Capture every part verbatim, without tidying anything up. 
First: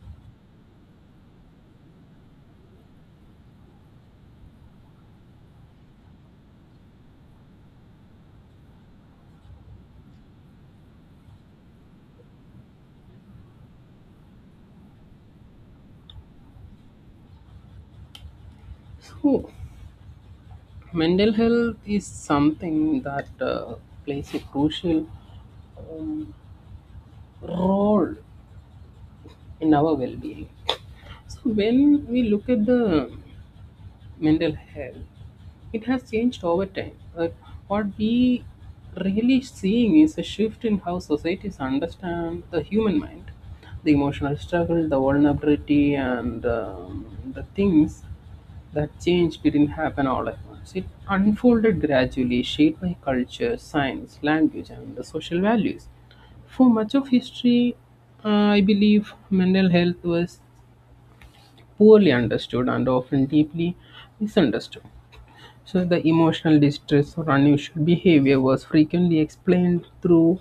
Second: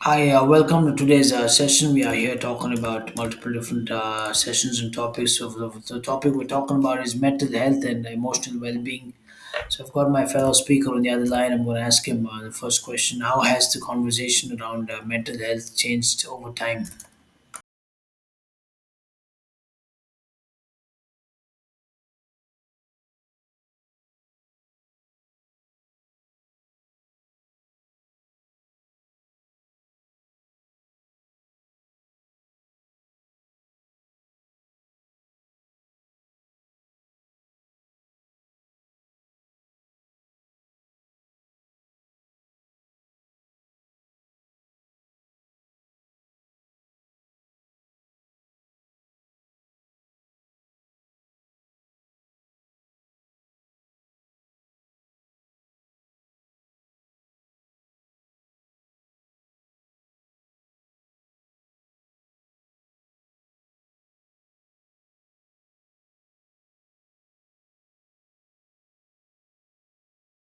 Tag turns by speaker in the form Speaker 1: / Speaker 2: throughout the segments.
Speaker 1: Hi, uh, welcome to today's uh, session. We are here talking about multiple different uh, sessions and topics. So, the, the topic we're talking about is mental health and emotional well being. So, I've got my fellow speaker on the other line. I'm going to ask him uh, the first question. How has the conversation around uh, mental health changed over time?
Speaker 2: So, mental health is something that uh, plays a crucial um, role in our well being. So, when we look at the mental health it has changed over time. Like, what we really seeing is a shift in how societies understand the human mind, the emotional struggle, the vulnerability, and um, the things that change didn't happen all at once. It unfolded gradually, shaped by culture, science, language, and the social values. For much of history, uh, I believe mental health was poorly understood and often deeply misunderstood. So the emotional distress or unusual behavior was frequently explained through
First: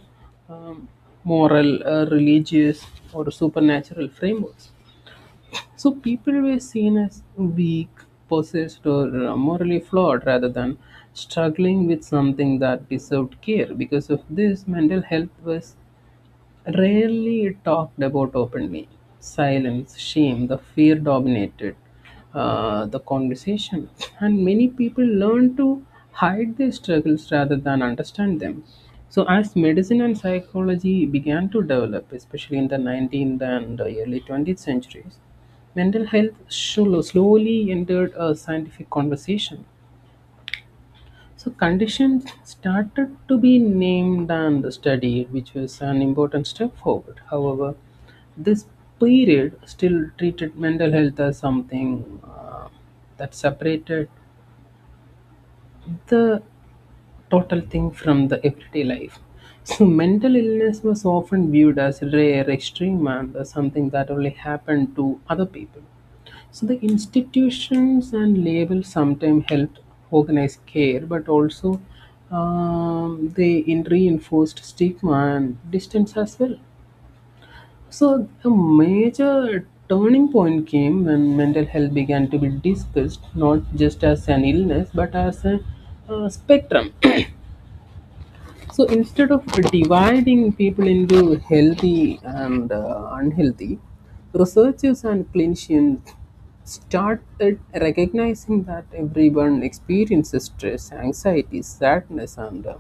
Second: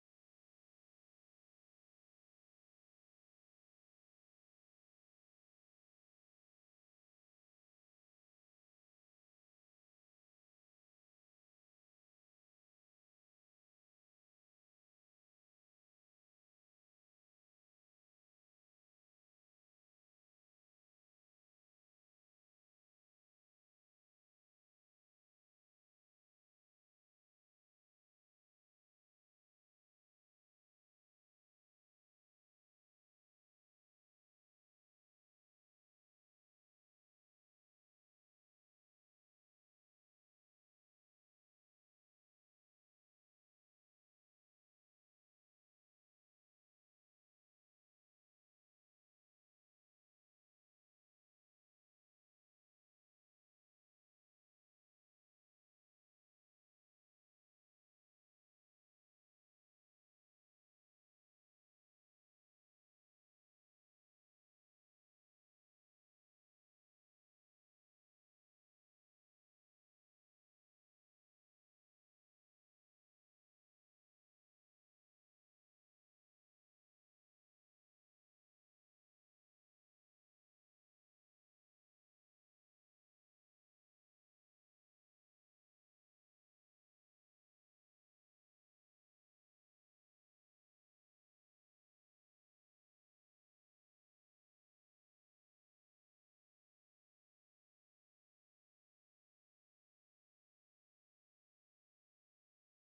Speaker 2: um, moral, uh, religious, or supernatural frameworks. So people were seen as weak, possessed, or uh, morally flawed rather than struggling with something that deserved care. Because of this, mental health was rarely talked about openly. Silence, shame, the fear dominated uh, the conversation, and many people learned to hide their struggles rather than understand them. So, as medicine and psychology began to develop, especially in the nineteenth and early twentieth centuries, mental health slo- slowly entered a scientific conversation. So conditions started to be named and studied, which was an important step forward. However, this period still treated mental health as something uh, that separated the total thing from the everyday life. So mental illness was often viewed as rare, extreme, and as something that only happened to other people. So the institutions and labels sometimes helped organize care, but also um, they in reinforced stigma and distance as well. So a major turning point came when mental health began to be discussed not just as an illness but as a, uh spectrum. So instead of dividing people into healthy and uh, unhealthy, researchers and clinicians started recognizing that everyone experiences stress, anxiety, sadness, and uh,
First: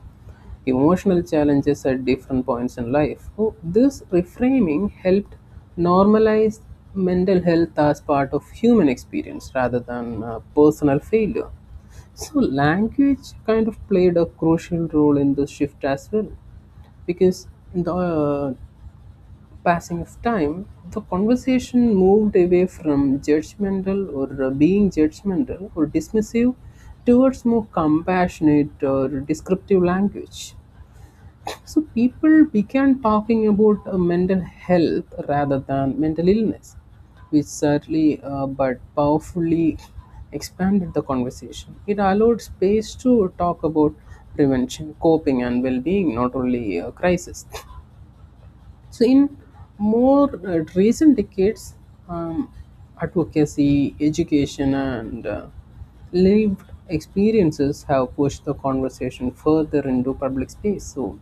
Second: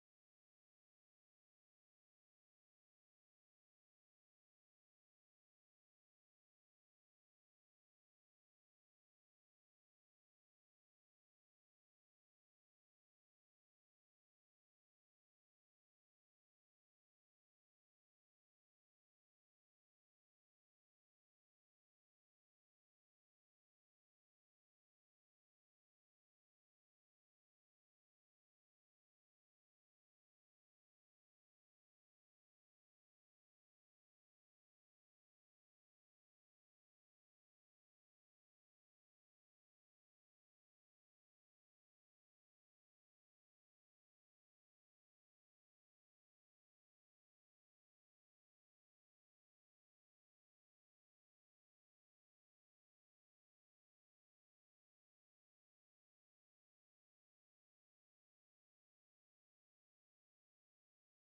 Speaker 2: emotional challenges at different points in life. So this reframing helped normalize mental health as part of human experience rather than uh, personal failure. So language kind of played a crucial role in the shift as well, because in the uh, passing of time, the conversation moved away from judgmental or uh, being judgmental or dismissive towards more compassionate or descriptive language. So people began talking about uh, mental health rather than mental illness, which certainly uh, but powerfully expanded the conversation. It allowed space to talk about prevention, coping, and well-being, not only uh, crisis. So, in more uh, recent decades, um, advocacy, education, and uh, lived experiences have pushed the conversation further into public space. So,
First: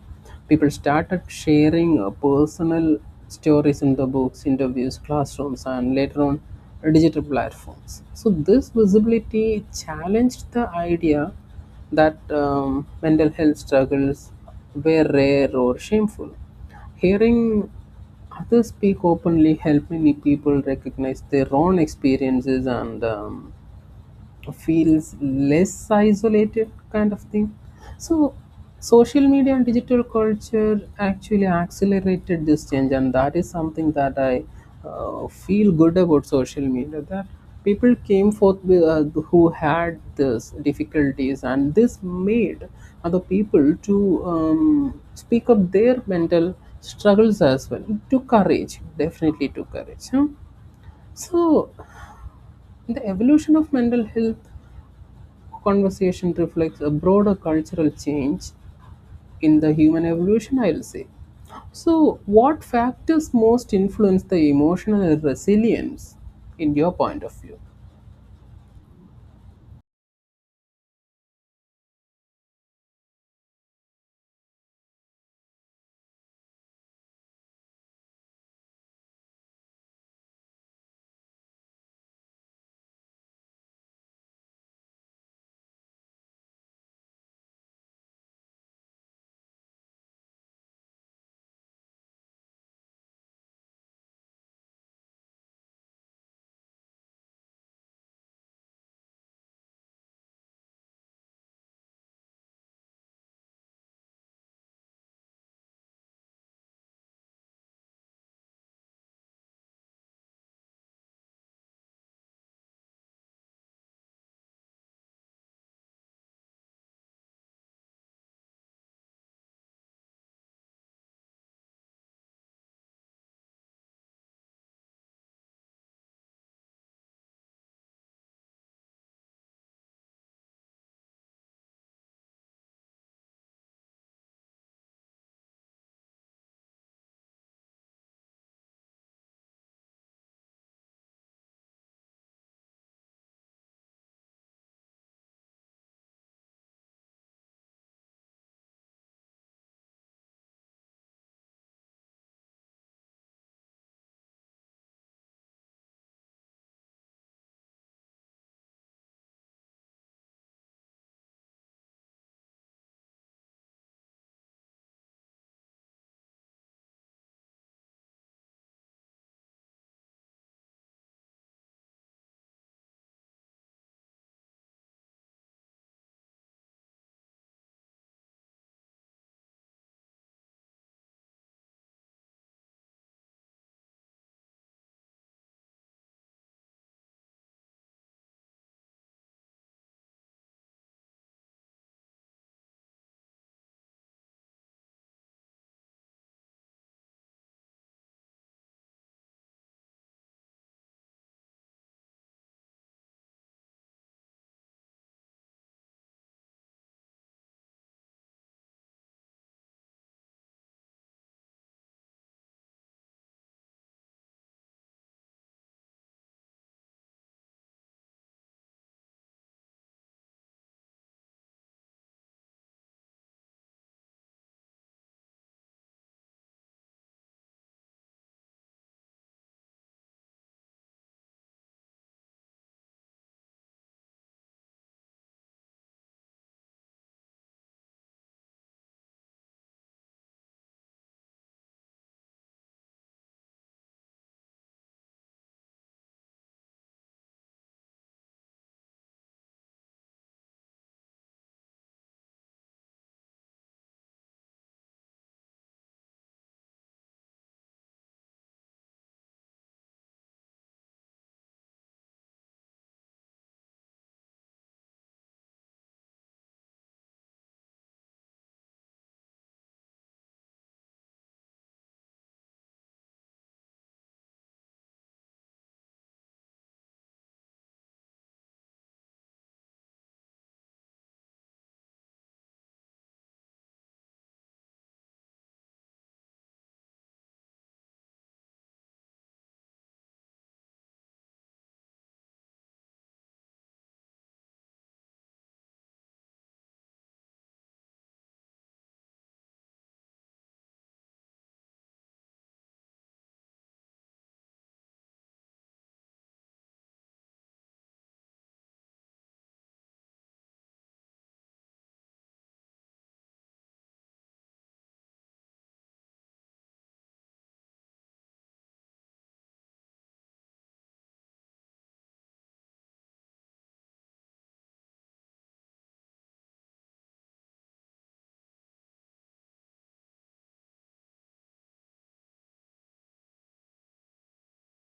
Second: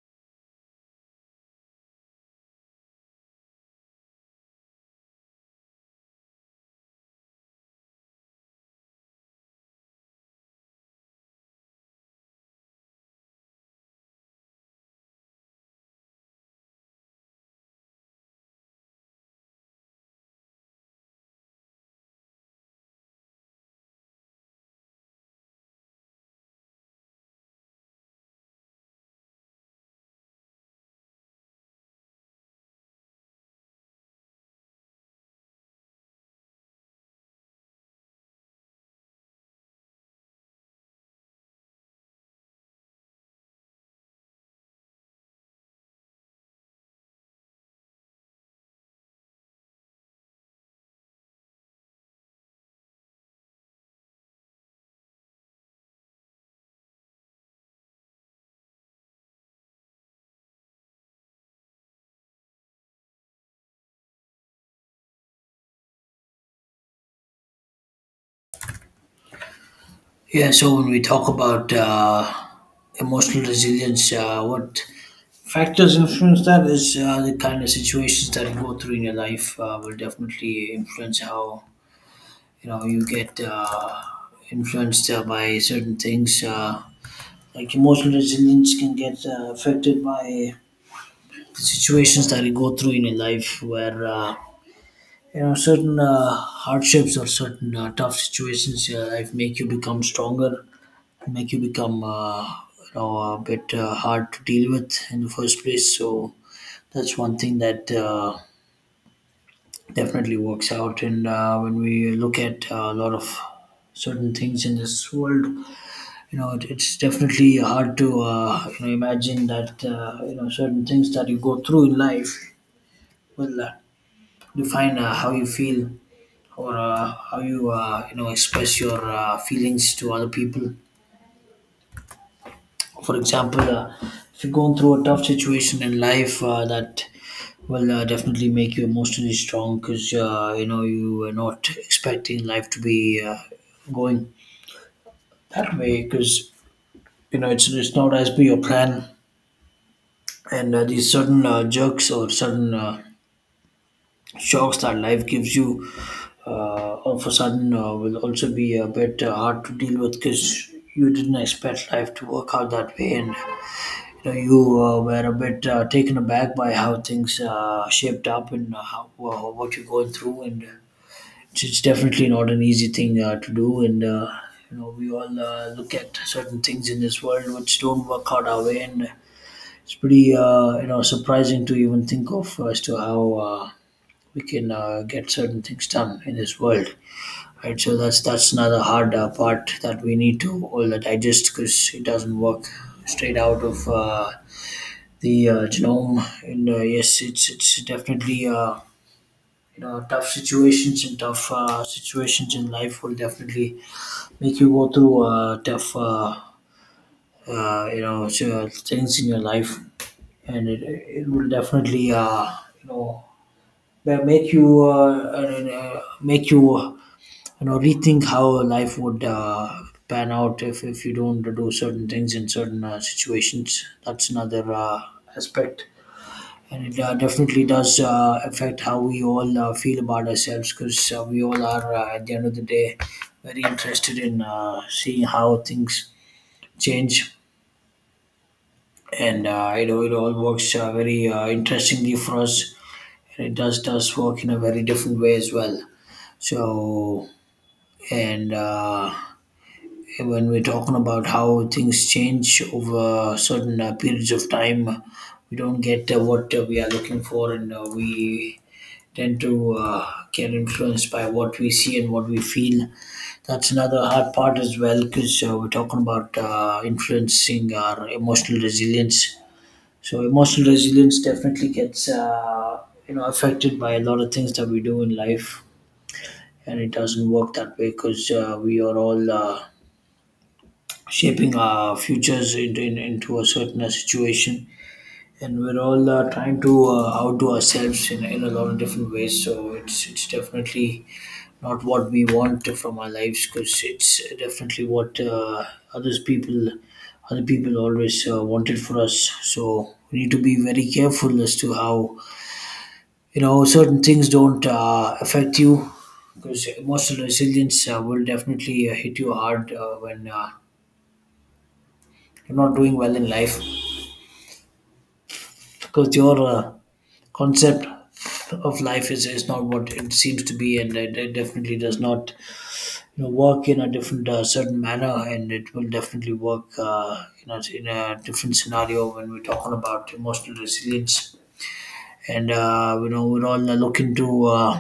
Speaker 2: people started sharing uh, personal stories in the books, interviews, classrooms, and later on uh, digital platforms. So, this visibility challenged the idea that um, mental health struggles were rare or shameful. Hearing others speak openly helped many people recognize their own experiences and um, feels less isolated kind of thing. So social media and digital culture actually accelerated this change, and that is something that I uh, feel good about social media, that people came forth with, uh, who had this difficulties, and this made other people to um, speak up their mental struggles as well. It took courage, definitely took courage, huh? So the evolution of mental health conversation reflects a broader cultural change in the human evolution, I'll say. So, what factors most influence the emotional resilience in your point of view?
Speaker 1: Yeah, so when we talk about uh, emotional resilience, uh, what factors influence that is, uh, the kind of situations that you go through in your life uh, will definitely influence how, you know, you get uh, influenced uh, by certain things, uh, like emotional resilience can get uh, affected by the situations that you go through in your life where, uh, you know, certain uh, hardships or certain uh, tough situations in your life make you become stronger, make you become, uh, you know, a bit uh, hard to deal with in the first place. So that's one thing that uh, definitely works out. And uh, when we look at uh, a lot of certain things in this world, you know, it, it's definitely hard to, uh, you know, imagine that, uh, you know, certain things that you go through in life will, uh, define uh, how you feel or uh, how you, uh, you know, express your uh, feelings to other people. For example, uh, if you're going through a tough situation in life, uh, that will uh, definitely make you emotionally strong, because, uh, you know, you were not expecting life to be, uh, going that way, because, you know, it's, it's not as per your plan. And uh, these sudden uh, jerks or sudden uh, shocks that life gives you uh, all of a sudden uh, will also be a bit uh, hard to deal with, because you didn't expect life to work out that way. And you know, you uh, were a bit uh, taken aback by how things uh, shaped up, and uh, how, wha- what you're going through. And it's, it's definitely not an easy thing uh, to do. And uh, you know, we all uh, look at certain things in this world which don't work out our way, and it's pretty, uh, you know, surprising to even think of as to how uh, we can uh, get certain things done in this world. Right, so that's that's another hard uh, part that we need to all digest, because it doesn't work straight out of. Uh, the uh, genome. And uh, yes, it's it's definitely, uh, you know, tough situations, and tough uh, situations in life will definitely make you go through uh, tough uh, uh, you know, s- uh, things in your life. And it it will definitely uh, you know, ma- make you uh, and, uh, make you, you know, rethink how life would. Uh, pan out if, if you don't do certain things in certain uh, situations. That's another uh, aspect, and it uh, definitely does uh, affect how we all uh, feel about ourselves, because uh, we all are, uh, at the end of the day, very interested in uh, seeing how things change. And uh, it, all- it all works uh, very uh, interestingly for us, and it does does work in a very different way as well. So, and uh, when we're talking about how things change over certain uh, periods of time, we don't get uh, what uh, we are looking for, and uh, we tend to uh, get influenced by what we see and what we feel. That's another hard part as well, because uh, we're talking about uh, influencing our emotional resilience. So emotional resilience definitely gets, uh, you know, affected by a lot of things that we do in life, and it doesn't work that way, because uh, we are all uh, shaping our futures in, in, into a certain uh, situation. And we're all uh, trying to uh, outdo ourselves, in, in a lot of different ways. So it's it's definitely not what we want from our lives, because it's definitely what, uh, others people other people always uh, wanted for us. So we need to be very careful as to how, you know, certain things don't uh, affect you, because emotional resilience uh, will definitely uh, hit you hard uh, when uh, you're not doing well in life, because your uh, concept of life is, is not what it seems to be. And it, it definitely does not, you know, work in a different uh, certain manner, and it will definitely work, uh, you know, in a different scenario when we're talking about emotional resilience. And uh, you know, we're all uh, looking to, uh,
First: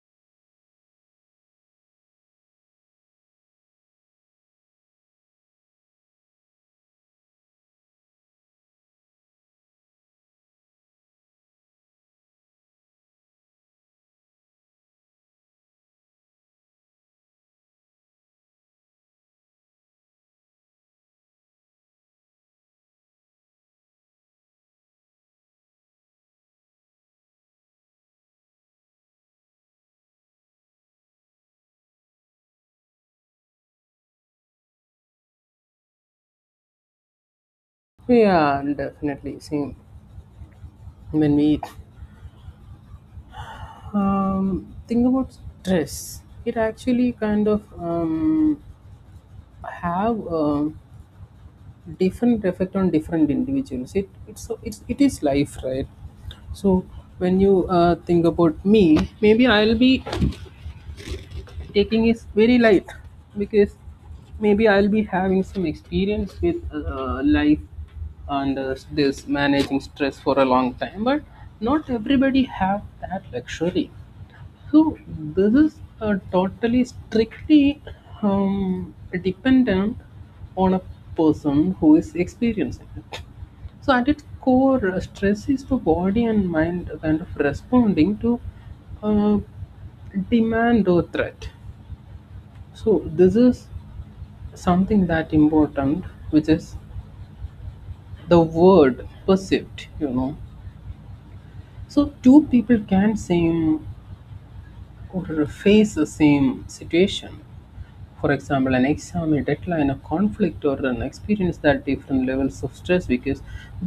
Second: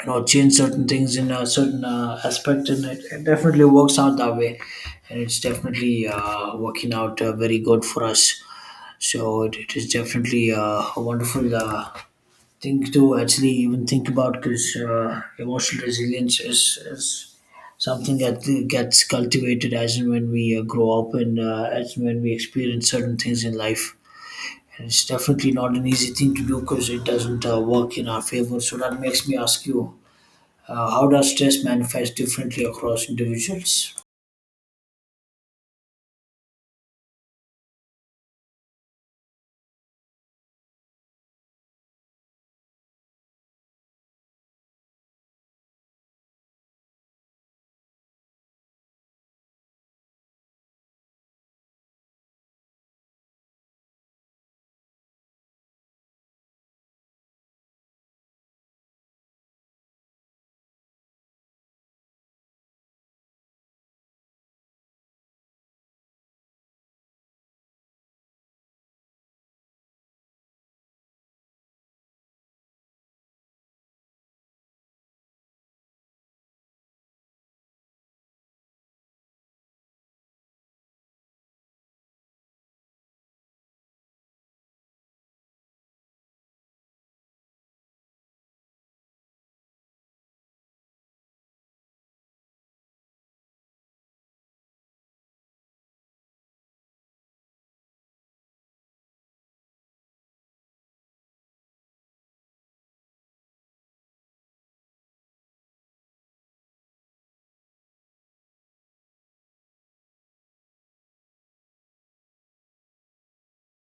Speaker 1: you know, change certain things in a certain uh, aspect. And it, it definitely works out that way, and it's definitely uh, working out uh, very good for us. So it, it is definitely uh, a wonderful uh, think to actually even think about, because uh, emotional resilience is, is something that gets cultivated as and when we uh, grow up, and uh, as and when we experience certain things in life. And it's definitely not an easy thing to do, because it doesn't uh, work in our favor. So that makes me ask you, uh, how does stress manifest differently across individuals?
Speaker 2: Yeah, and definitely. See, when we um, think about stress, it actually kind of um, have a different effect on different individuals. It it's so it's it is life, right? So when you uh, think about me, maybe I'll be taking is very light because maybe I'll be having some experience with uh, life and uh, this managing stress for a long time, but not everybody have that luxury. So this is uh, totally strictly um, dependent on a person who is experiencing it. So at its core, uh, stress is the body and mind kind of responding to uh, demand or threat. So this is something that important, which is the word perceived, you know. So two people can same or face the same situation. For example, an exam, a deadline, a conflict, or an experience that different levels of stress because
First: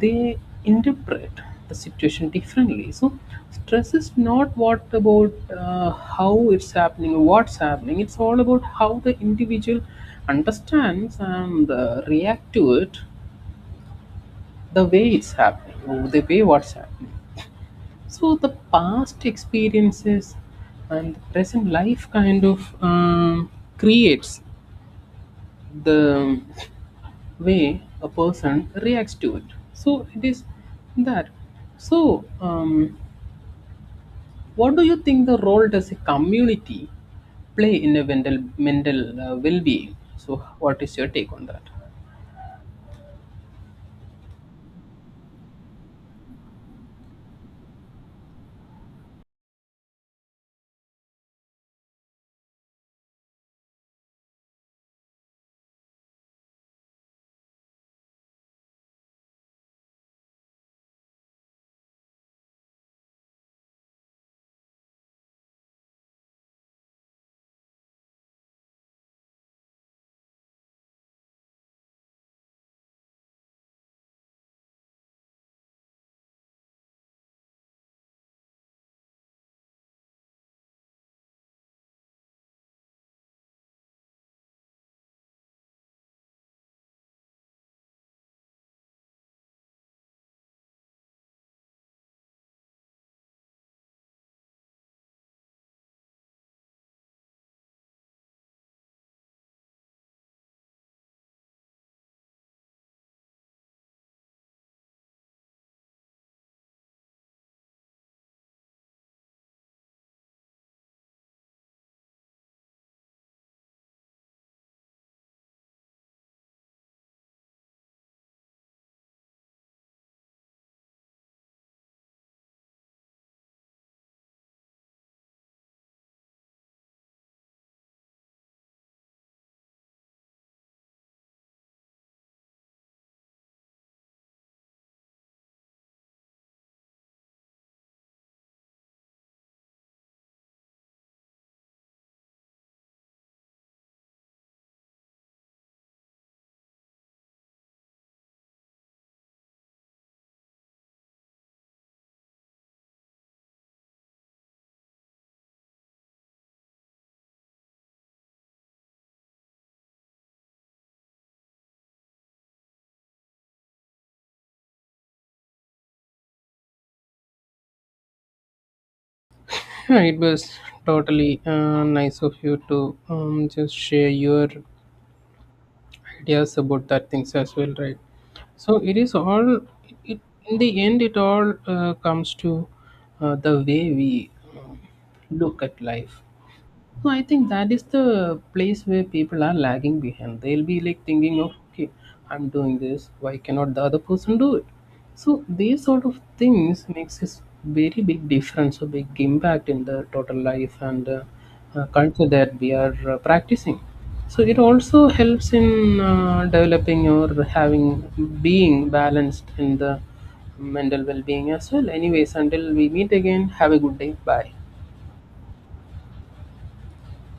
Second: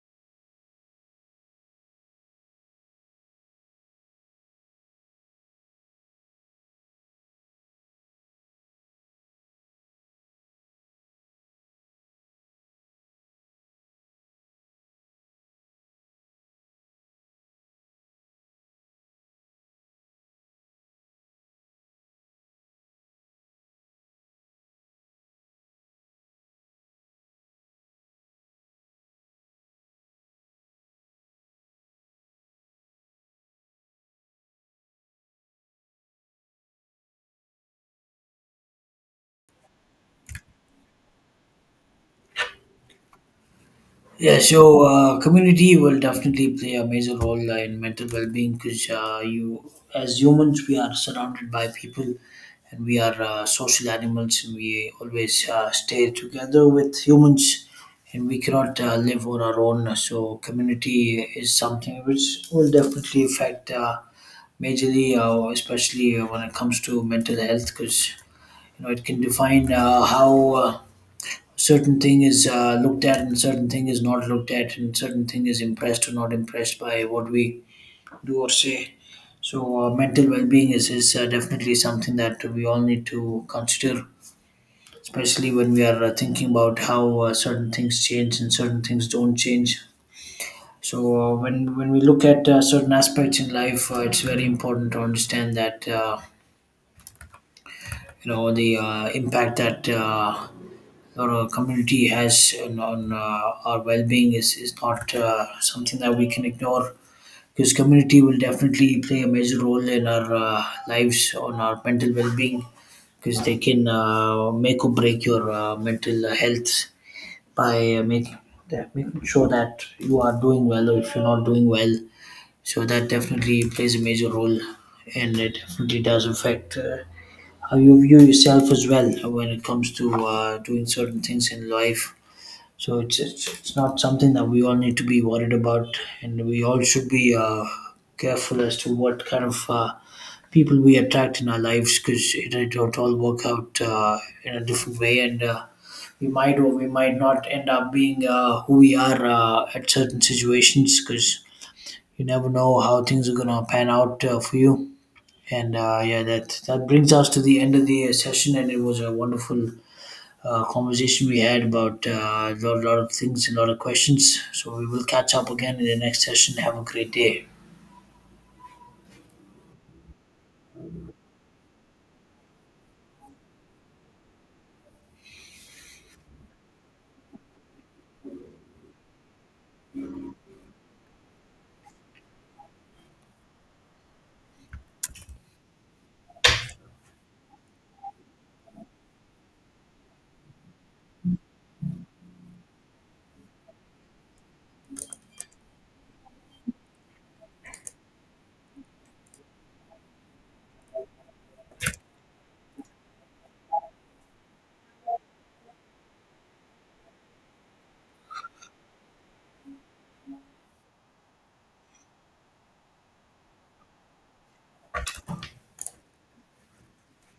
Speaker 2: they interpret the situation differently. So, stress is not what about uh, how it's happening or what's happening, it's all about how the individual understands and uh, react to it the way it's happening or the way what's happening. So, the past experiences and the present life kind of um, creates the way a person reacts to it. So it is that. So, um, what do you think the role does a community play in a mental mental uh, well-being? So, what is your take on that?
Speaker 1: Yeah, so uh, community will definitely play a major role uh, in mental well-being, because uh, you, as humans, we are surrounded by people, and we are uh, social animals, and we always uh, stay together with humans, and we cannot uh, live on our own. So, community is something which will definitely affect uh, majorly, uh, especially when it comes to mental health, because, you know, it can define uh, how. Uh, certain thing is uh, looked at, and certain thing is not looked at, and certain thing is impressed or not impressed by what we do or say. So uh, mental well-being is, is uh, definitely something that we all need to consider, especially when we are uh, thinking about how uh, certain things change and certain things don't change. So uh, when when we look at uh, certain aspects in life, uh, it's very important to understand that, uh, you know, the uh, impact that uh, or a community has on, on uh, our well-being is, is not uh, something that we can ignore, because community will definitely play a major role in our uh, lives on our mental well-being, because they can uh, make or break your uh, mental health by uh, making that- making sure that you are doing well, or if you're not doing well. So that definitely plays a major role, and it definitely does affect, uh, how you view yourself as well when it comes to uh, doing certain things in life. So it's, it's it's not something that we all need to be worried about, and we all should be uh, careful as to what kind of uh, people we attract in our lives, because it it don't all work out uh, in a different way. And uh, we might or we might not end up being uh, who we are uh, at certain situations, because you never know how things are gonna pan out uh, for you. And uh, yeah, that that brings us to the end of the session, and it was a wonderful uh, conversation we had about uh, a lot lot of things and a lot of questions. So we will catch up again in the next session. Have a great day.
Speaker 2: Yeah, it was totally uh, nice of you to um, just share your ideas about that things as well, right? So it is all. It, in the end, it all uh, comes to uh, the way we look at life. So I think that is the place where people are lagging behind. They'll be like thinking of, okay, I'm doing this. Why cannot the other person do it? So these sort of things makes this very big difference, a big impact in the total life and uh, uh, culture that we are uh, practicing. So it also helps in uh, developing or having being balanced in the mental well-being as well. Anyways, until we meet again, have a good day. Bye.